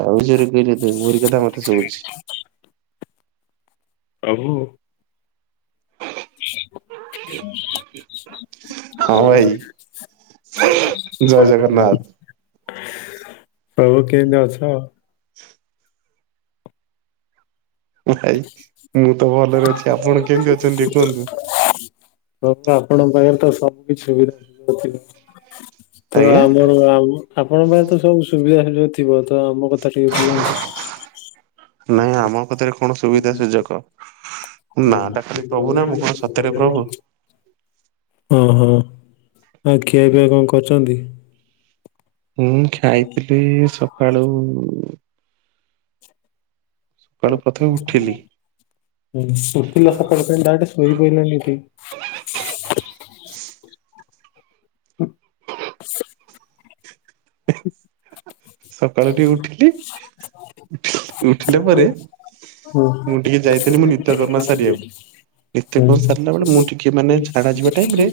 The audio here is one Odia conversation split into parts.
ଆଉରି [unintelligible] ମୋରି କଥା ମୋତେ ଶୁଭୁଚି। ପ୍ରଭୁ। ହଁ ଭାଇ ଜୟ [unintelligible] ଜଗନ୍ନାଥ। ପ୍ରଭୁ କେମିତି ଅଛ? ଭାଇ ମୁଁ ତ ଭଲରେ ଅଛି ଆପଣ କେମିତି ଅଛନ୍ତି ଟିକେ କୁହନ୍ତୁ? [unintelligible] ପ୍ରଭୁ ଆପଣଙ୍କରତ ସବୁ କିଛି ସୁବିଧା [unintelligible] ତ ଆଜ୍ଞା ଆମର ଆଉ ଆପଣ ପାଇଁ ତ ସବୁ ସୁବିଧା ସୁ ଥିବ ତ ଆମ କଥା ଟିକେ ନାଇଁ କଣ ଆମ କତିରେ କଣ ସୁବିଧା ସୁଯୋଗ ନାଟା ଖାଲି ପ୍ରଭୁ ନା ମୁଁ କଣ ସତରେ ପ୍ରଭୁ? ହଁ ହଁ ଆଉ ଖିଆ ପିଆ କଣ କରିଛନ୍ତି? ହଁ ଖାଇଥିଲି ସକାଳୁ [inaudible] ସକାଳୁ ପ୍ରଥମେ ଉଠିଲି। ହୁଁ ଶୁତିିଲ ସକାଳୁ କାଇଁ ଡାରେକ୍ଟ ଶୋଇ ପଇଲନି ଏଠି। ହୁଁ। [unintelligible] ସକାଳୁ ଟିକେ ଉଠିଲି ଉଠିଲା ପରେ ମୁଁ ଟିକେ ଯାଇଥିଲି ମୋ ନିତ୍ୟ କର୍ମ ସାରିଆକୁ। ଏତେ କଣ ସାରିଲା ବେଳେ ମୁଁ ଟିକେ ମାନେ ଝାଡା ଯିବା ଟାଇମରେ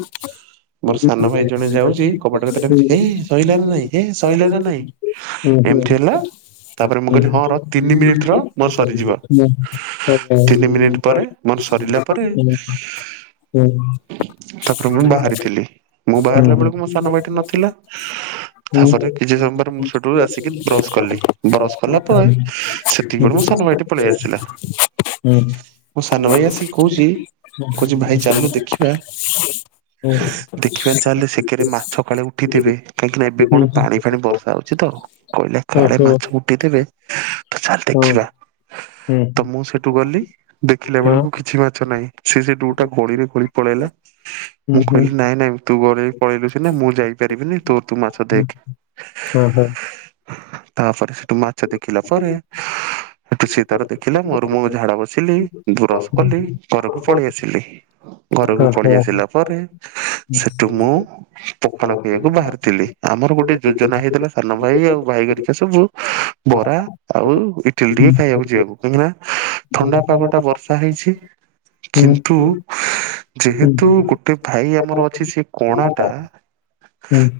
ମୋର ସାନ ଭାଇ ଜଣେ ଯାଉଛି କବାଟ କତିରେ ଡାକୁଚି ହେ ସଇଲା ନା ନାହିଁ ହେ ସ ହୁଁ ତାପରେ ମୁଁ କହିଲି ହଁ ର ତିନି ମିନିଟ ହୁଁ। ର ମୋର ସରିଯିବ। [unintelligible] ତିନି ମିନିଟ ପରେ ମୋର ସରିଲା ପରେ ହଁ ହୁଁ। ତାପରେ ମୁଁ ବାହାରିଥିଲି। ମୁଁ ହୁଁ ବାହାରିଲା ବେଳକୁ ମୋ ସାନ ଭାଇଟି ନଥିଲା। ହୁଁ। ତାପରେ କିଛି ସମୟ ପରେ ମୁଁ ସେଠୁ ଆସିକି ବ୍ରଶ କଲି ହୁଁ। ବ୍ରଶ କଲା ପରେ ସେତିକି ବେଳେ ମୋ ସାନ ଭାଇଟି ପଳେଇ [inaudible] ଆସିଲା ମୋ ସାନ ଭାଇ ଆସିକି ହୁଁ କହୁଛି କହୁଛି ଭାଇ ଚାଲୁ ଦେଖିବା [unintelligible] ଦେଖିବା ଚାଲେ ସେକେରେ ମାଛ କାଳେ [unintelligible] ଉଠିଥିବେ କାହିଁକି ନା ଏବେ କଣ ପାଣି ଫାଣି ବର୍ଷା ହଉଛି ତ କହିଲା କାଳେ ମାଛ ଉଠି ଥିବେ ତ ଚାଲ ଦେଖିବା। ତ ମୁଁ ସେଠୁ ଗଲି ଦେଖିଲା ବେଳକୁ କିଛି ମାଛ ନାହିଁ ସେ ସେ ଦୋଟା ଗୋଳିରେ ଗୋଳି ପଳେଇଲା। ମୁଁ କହିଲି ନାଇଁ ନାଇଁ ତୁ ଗରେ ପଳେଇଲୁ ସ ନା ମୁଁ ଯାଇପାରିବିନି ତୋର ତୁ ମାଛ ଦେଖେ ଓଁ ହୋ ତାପରେ ସେଠୁ ମାଛ ଦେଖିଲା ପରେ ଏଠୁ ସ ତାର ଦେଖିଲା ମୋରୁ ମୁ ଝାଡା ବସିଲି ବରସ କଲି ଘରକୁ ପଳେଇ ଆସିଲି। ଘରକୁ ପଳେଇ ଆସିଲା ପରେ ସେଠୁ ମୁଁ ପଖାଳ ପିଇବାକୁ ବାହାରିଥିଲି ଆମର ଗୋଟେ ଯୋଜନା ହେଇଥିଲା ସାନ ଭାଇ ଆଉ ଭାଇଗରିକା ସବୁ ବରା ଆଉ ଇଟିଲି ଟିକେ ଖାଇବାକୁ ଯିବାକୁ। କାହିଁକି ନା ଥଣ୍ଡା ପାଗ ଟା ବର୍ଷା ହେଇଛି। କିନ୍ତୁ ଯେହେତୁ ଗୋଟେ ଭାଇ ଆମର ଅ ସେ କଣାଟା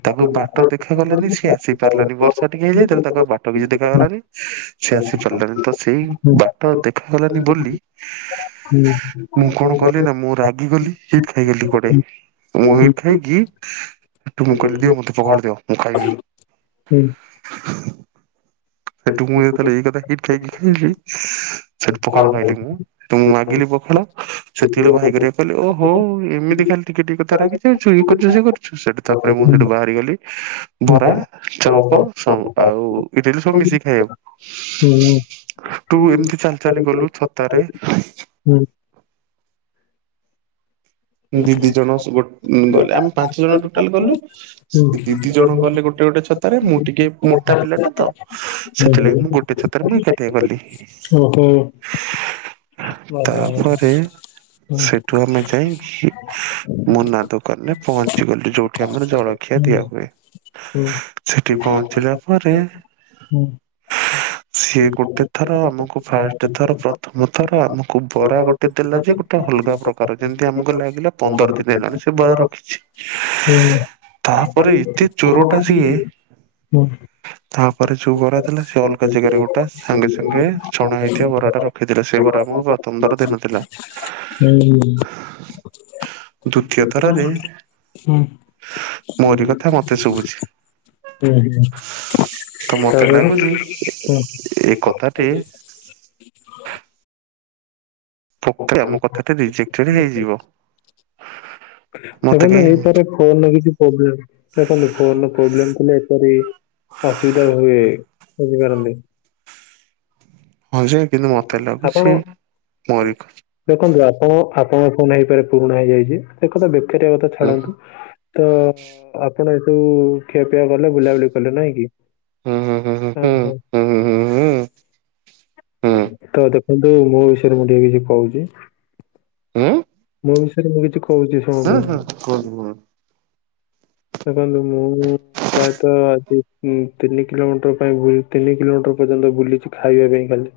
ତାକୁ ବାଟ ଦେଖାଗଲାନି ସେ ଆସି ପାରିଲାନି ବର୍ଷା ଟିକେ ହେଇଯାଇଥିଲା ତାକୁ ଆଉ ବାଟ କିଛି ଦେଖାାଗଲାନି ସେ ଆସି ପାରିଲାନି ତ ସେଇ ବାଟ ଦେଖାଗଲାନି ବୋଲି ହୁଁ। ମୁଁ କଣ କଲି ନା ମୁଁ ରାଗି ଗଲି ହିଟ ଖାଇଗଲି କୁଆଡେ। ମୁଁ ଏଇଠି ଥାଇକି ହେଠୁ ମୁଁ କହିଲି ମତେ ଫଖାଳ ଦିଅ ମୁଁ ଖାଇବି ନି। [inaudible] ହେଟୁ ମୁଁ ଯେତେଳେ ଏଇ କଥା ହିଟ ଖାଇକି ଖାଇଲି ସେଠି ପଖାଳ ଖାଇଲି ମୁଁ। ତ ମୁଁ ମାଗିଲି ପଖାଳ ସେତିକବେଳେ ଭାଇ କରିବାକୁ କହିଲେ ଓ ହୋ ଏମିତି ଖାଲି ଟିକେ ଟିକେ କଥାରେ ରାଗି ସେଛୁ ୟେ କରୁଛୁ ସେ କରୁଛୁ ସେଠୁ ତ ମୁଁ ସେଠୁ ବାହାରି ଗଲି ବରା ଚପ୍ ସବୁ ଆଉ ଇଟିଲି ମିଶି ଖାଇବାକୁ। ହୁଁ ତୁ ଏମିତି ଚାଲି ଚାଲି ଗଲୁ ଛତାରେ ଦିଦି ଜଣ ଗଲେ ଆମେ ପାଞ୍ଚ ଜଣ ଟୋଟାଲ ଗଲୁ ଦିଦି ଜଣ ଗଲେ ଗୋଟେ ଗୋଟେ ଛତା ତାରେ ମୁଁ ଟିକେ ମୋଟା ପିଲାଟା ତ ସେଥିଲାଗି ମୁଁ ଗୋଟେ ଛାତରେ ମୁଁ ଏକାଟିଆ ଗଲି। ଓହୋ। ତାପରେ ସେଠୁ ଆମେ ଯାଇଁ କି ମୁନା ଦୋକାନରେ ପହଞ୍ଚି ଗଲି ଯୋଉଠି ଆମର ଜଳଖିଆ ଦିଆ ହଏ। ହୁଁ। ସେଠି ପହଞ୍ଚିଲା ପରେ ହ ସିଏ ଗୋଟେ ଥର ଆମକୁ ଫାଷ୍ଟ ଥର ପ୍ରଥମ ଥର ଆମକୁ ବରା ଗୋ ଟେ ଦେଲା ଯେ ଗୋଟେ ଅଲଗା ପ୍ରକାର ଯେମ ତି ଆମକୁ ଲାଗିଲା ପନ୍ଦର ଦିନ ହେଲାଣି ସେ ବରା ରଖିଚି। ତାପରେ ଏତେ ଚୋରଟା ସିଏ ତାପରେ ଯୋଉ ଗରା ଥିଲା ସେ ଅଲଗା ଜେଗା ୟରି ବୋଟା ଗୋଟେ ସାଙ୍ଗେ ସାଙ୍ଗେ ଛଣା ହେଇଥିବା ବରା ଟା ରଖିଥିଲା ସେ ବରା ଆମକୁ ପ୍ରଥମଥର ଦେଇ ନଥିଲା। ହୁଁ। [inaudible] ଦ୍ଵିତୀୟ ଥରରେ ହୁଁ [inaudible] ମୋରି କଥା ମତେ ଉଁ ଶୁଭୁଛି ହୁଁ [inaudible] ତ ମତେ ତାପରେ ଲାଗୁଛି ଓହୋ ଏ କଥାଟି [inaudible] [unintelligible] ଆମ କଥାଟି ରିଜେକ୍ଟଟେଡ୍ ହେଇଯିବ। ମତେ ଦେଖନ୍ତୁ କାହିଁ ଏହି ପରେ ଫୋନ କିଛି ପ୍ରୋବ୍ଲେମ ଦେଖନ୍ତୁ ଫୋନ ପ୍ରୋବ୍ଲେମ ଥିଲେ ଏପରି ଅସୁବିଧା ହୁଏ ବଝିପାରନ୍ତି। ହଁ ଯେ କିନ୍ତୁ ମତେ ଲାଗୁଛି ଆପଣ ମୋରି ଦେଖନ୍ତୁ ଆପଣ ଆପଣଙ୍କ ଫୋନ ହେଇପାରେ ପୁରୁଣା ହେଇଯାଇଚି। ସେ କଥା ବେକାରିଆ କଥା ଛାଡନ୍ତୁ। ତ ଆପଣ ହେତୁ ଖିଆପିଆ କଲେ ବୁଲାବୁଲି କଲେ ନାଇଁ କି? ଆହୋ। ହୁଁ ଉଁ ଉଁ। ତ ଦେଖନ୍ତୁ ମୋ ବିଷୟରେ ମୁଁ ଟିକେ କିଛି କୋହୁଚି ମୋ ବିଷ ସେଠି ମୁଁ କିଛି କୋହୁଚି ଶୁଣନ୍ତୁ ସେ ତ ମୁଁ-ମୁଁ ପ୍ରାୟତଃ ଜି ତିନି କିଲୋମିଟର ପାଇଁ ତିନି କିଲୋମିଟର ପର୍ଯ୍ୟନ୍ତ ବୁଲିଚୁ ଖାଇବାପାଇଁ ଖାଲି।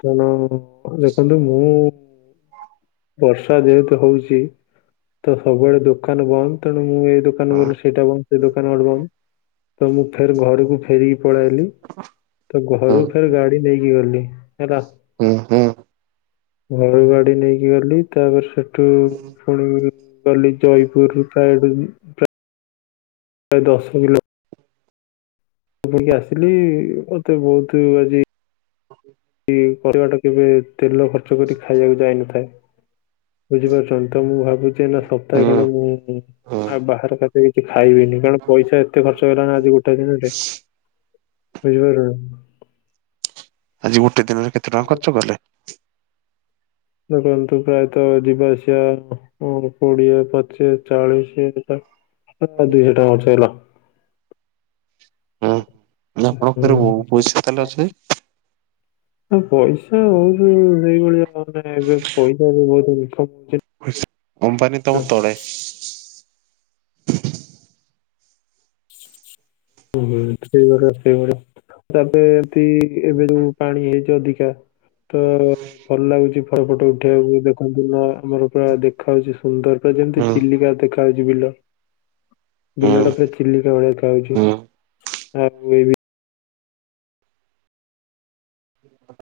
କାରଣ ଯେତେ ଦିନ ମୁଁ ବର୍ଷା ଯେହେତୁ ହୋଉଛି ତ ସବୁବେଳେ ଦୋକାନ ବନ୍ଦ। ତେଣୁ ମୁଁ ଏଇ ଦୋକାନ ଗଲେ ସେଇଟା ବନ୍ଦ ସେ ଦୋକାନ ଗୋଟେ ବନ୍ଦ। ତ ମୁଁ ଫେର ଘରକୁ ଫେରିକି ପଳେଆଇଲି। ତ ଘରୁ ଫେର ଗାଡି ନେଇକି ଗଲି ହେଲା। ଘରୁ ଗାଡି ନେଇକି ଗଲି ତାପରେ ସେ ଠୁ ପୁଣି ଗଲି ଜୟପୁରରୁ କାୟେଡୋଲି। ପ୍ରାୟେ ଦଶ କିଲୋ ଗାଳି ଆସିଲି ମତେ ବୋହୁତୁ ଆଜି [inaudible] କି କରିବା ଟା କେବେ ତେଲ ଖର୍ଚ୍ଚ କରି ଖାଇବାକୁ ଯାଇନଥାଏ। ବୁଝିପାରୁଚନ୍ତି ତ ମୁଁ ଭାବୁଚି ନା ସପ୍ତାହେ ଖଣ୍ଡେ ମୁଁ ଉଁ ଆଉ ବାହାର ଖାଦ୍ୟ କିଛି ଖାଇବିନି କାରଣ ପଇସା ଏତେ ଖ ର୍ଚ୍ଚହେଲାଣି ଆଜିି ଗୋଟାଏ ଦିନରେ ବୁଝିପାଇଲୁ ନା? ଆଜି ଗୋଟେ ଦିନରେ କେତେ ଟଙ୍କା ଖର୍ଚ୍ଚ କଲେ? ଦେଖନ୍ତୁ ପ୍ରାୟତଃ ଯିବା ଆସିବା ମୋର କୋଡିଏ ପଚିଶ ଚାଳିଶ ଦୁଇଶ [inaudible] ଦୁଇଶ ଟଙ୍କା ଖର୍ଚ୍ଚ ହେଇଗଲା। ଉଁ ହୁଁ [inaudible] ଆପଣଙ୍କ ପାଖରେ ବୋହୁ ପଇସା ତାହେଲେ ଅଛି? ଆଉ ପଇସା ହୋଉନି ସେଇଭଳିଆ ମାନେ ଏବେ ପଇ [unintelligible] ଅମ୍ବାନୀ ତମ ତଳେ ହୁଏ ତ ସେଇଭଳିଆ ସେଇଭଳିଆ ତାପରେ ତି ଏବେ ଯୋଉ ପାଣି ହେଇଚି ଅଧିକା ତ ଭଲ ଲାଗୁଚି ଫର ଫଟ ଉଠେଇିବାକୁ ଦେଖନ୍ତୁନା ଆମର ପୁରା ଦେଖା ହୋଉଚି ସୁନ୍ଦର ପୁରା ଯେମିତି ଚିଲିକା ଦେଖାଯାଉ ଏ ବିଲ ବିଲଟା ପୁରା ଚିଲିକା ଭଳି ଦେଖାହଉଚି। ଆଉ ଏ ବି [inaudible]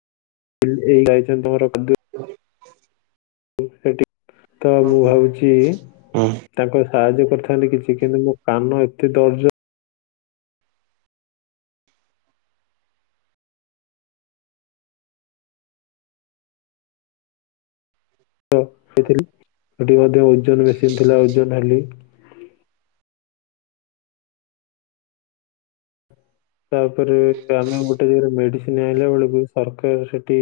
ଏ ଏଇ ଆଇଚନ୍ ତମର କନ୍ଧୁ ଓ ସେଠି ତ ମୁଁ ଭାବୁଚି ତାଙ୍କ ସାହାଯ୍ୟ କରିଥାନ୍ତି କିଛି କିନ୍ତୁ ମୋ କାନ ଏତେ ଦର୍ଜ ସେଥିଲି ସେଠି ମଧ୍ୟ ଓଜନ ମେସିନ୍ ଥିଲା ଓଜନ ହେଲି। ତାପରେ ଆମେ ଗୋଟେ ଜେଗାରେ ମେଡ଼ିସିନ୍ ଆଇଁଲେ ଗୋଟେ କୋଉ ସରକାର ସେଠି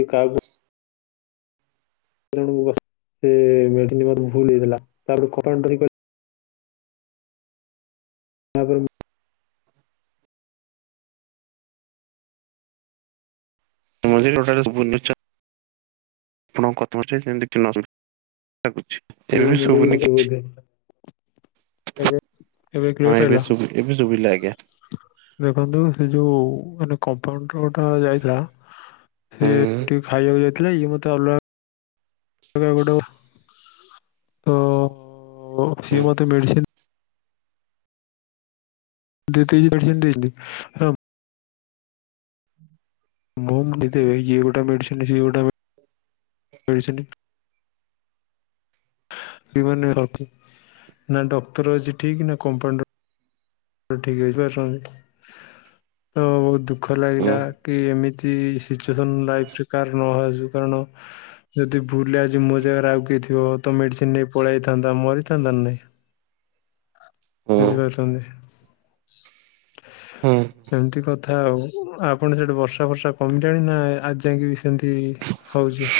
ଏ କାହାକୁ ଜଣୁ ଅ ସେ ମେଡ଼ିସିନ୍ ଗୋଟେ ଭୁଲ ହେଇଗଲା ତାପରେ କମ୍ପାଉଡ଼ର୍ ଇ କଇ ତାପରେ ମୁ ତ ମଝିରେ ଗୋଟେ ଆଡ଼ୁ ତ ବୁଲୁଚ। ଆପଣଙ୍କ କଥାବାର୍ତ୍ତା ଯେମିତି ଚିହ୍ନା ଲାଗୁଛି। ମୋ ଏବେ ବି ମୁଣ୍ଡ ଶୁବୁନି ବିନ୍ଧା କିଛି। ବୋଧେ ଏବେ ହଁ କ୍ଲିୟର ହେଲା ଏବେ ଶୁବି ଏବେ ଶୁବିଲା ଆଜ୍ଞା। ଦେଖନ୍ତୁ ସେ ଯୋଉ ମାନେ କମ୍ପାଉଣ୍ଡର ଗୋଟାକ ଯାଇଥିଲା ସେ ହୁଁ ଟିଉ ଖାଇଆକୁ ଯାଇଥିଲା ଇଏ ମୋତେ ଅଲଗା ଏବା ଗୋଟେ ବ ତ ହୁଁ ସିଏ ମତେ ମେଡି଼ସିନ୍ ଦେ ତିଜ୍ ଏଡି଼ସିନ୍ ଦେଲି ହ ମୁଁ ଦେଇଦେବେ ଇଏ ଗୋଟା ମେଡ଼ିସିନ୍ ସିଏ ଗୋଟା ମେ ମେଡି଼ସିନି ବି ମାନେ ରଖି ନାଁ ଡକ୍ତର୍ ଅଛି ଠିକ୍ ନାଁ କମ୍ପାଉଣ୍ଡ ତ ଠିକ୍ ଅଛି ବା ସମତେ ତ ବହୁତ ଦୁଃଖ ହୁଁ ଲାଗିଲା କି ଏମିତି ସିଚୁଏସନ୍ ଲାଇଫ୍ ରେ କାହାର ନ ଆସୁ କାରଣ ଯଦି ଭୁଲରେ ଆଜି ମୋ ଜେଗାରେ ଆଉ କିଏ ଥିବ ତ ମେଡ଼ିସିନ୍ ନେଇ ପଳାଇଥାନ୍ତା ମରିଥାନ୍ତା ନା ନାଇଁ? ହୁଁ ବୁଝିପାରୁଚନ୍ତି? ହୁଁ। ଏମତି କଥା ଆଉ ଆପଣ ସେଠି ବର୍ଷା ଫର୍ଷା କମିଲାଣି ନାଁ ଆ ଯାଇଁକି ବି ସେମତି ହଉଚି।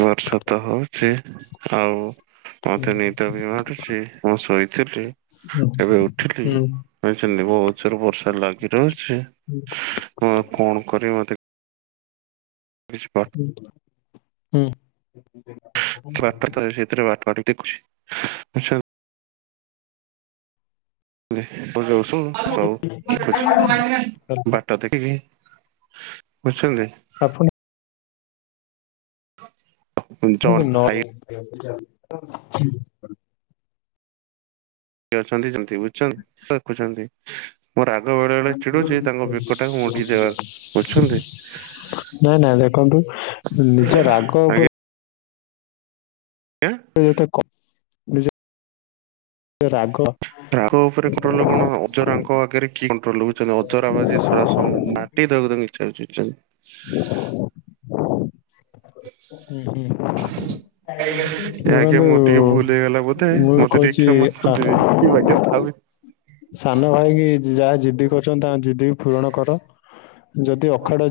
ବର୍ଷ ତ ହଉଚି ଆଉ ଅତେ ନିଦ ବି ମାଡ଼ୁଚି ମୁଁ ଶୋଇଥିଲି ହୁଁ ଏବେ ଉଠିଲି। ଆଇଚନ୍ତି ବୋହୁତ ଜୋର ବର୍ଷା ଲାଗି ରହୁଚି ମୁଁ ଆ କଣ କରିିବି ମତେ କିଛି ପା ହୁଁ ହୁଁ। ପାଟ ତ ସେଇଥିରେ ବାଟ ବାଟି ଦେଖୁଛି ଆଚ୍ଛା। ଦି ବୁ ଯଉ ସବୁ ସବୁ ଦେଖୁଛି ବାଟ ଦେଖିକି ବୁଝଛନ୍ତି? ଆପଣ ଜଣେ ଭାଇ ଏହେ ଯେ ନ କିଏ ଅଛନ୍ତି ଯେମତି ବୁଝଚନ୍ତି ରଖୁଚନ୍ତି। ବେକଟାକୁ ମୋଡି ଦେବାକୁ ବୁଝୁଛନ୍ତି [inaudible] ନାଇଁ ନାଁ ଦେଖନ୍ତୁ ନିଜ ରାଗ ଓପରେ ଆଜ୍ଞା ଇଏ ତ କ ନିଜେ କ ରାଗ ଓପରେ କଟୋଲ କଣ ଅଜରାଙ୍କ ଆଗରେ କି କଣ୍ଟ୍ରୋଲ୍ ବୁଝଛନ୍ତି ଅଜରା ବା ସେ ସରା ସବୁ ବା ଟି ତାକୁ ତାଙ୍କୁ ଇଚନ୍ ଚିଚନ୍। ମାଢ଼ି ବଉ ହୁଁ ହୁଁ ଆଜ୍ଞା ଦେଖନ୍ତୁ ମୋର ଟିକେ ଭୁଲ ହେଇଗଲା ବୋଧେ ମୁଁ ମତେ ଟିକେ କହୁଚି ଇ କ୍ଷମା ଆ କରିଦେବେ କି ଆଜ୍ଞା ଥାଉ। ସାନ ଭାଇ କି ଯାହା ଜିଦି କରୁଚନ୍ତି ତା ଦେଇଦେକି ପୂରଣ କର ଯଦି ଅଖାଡୁଆ ଜିଦ୍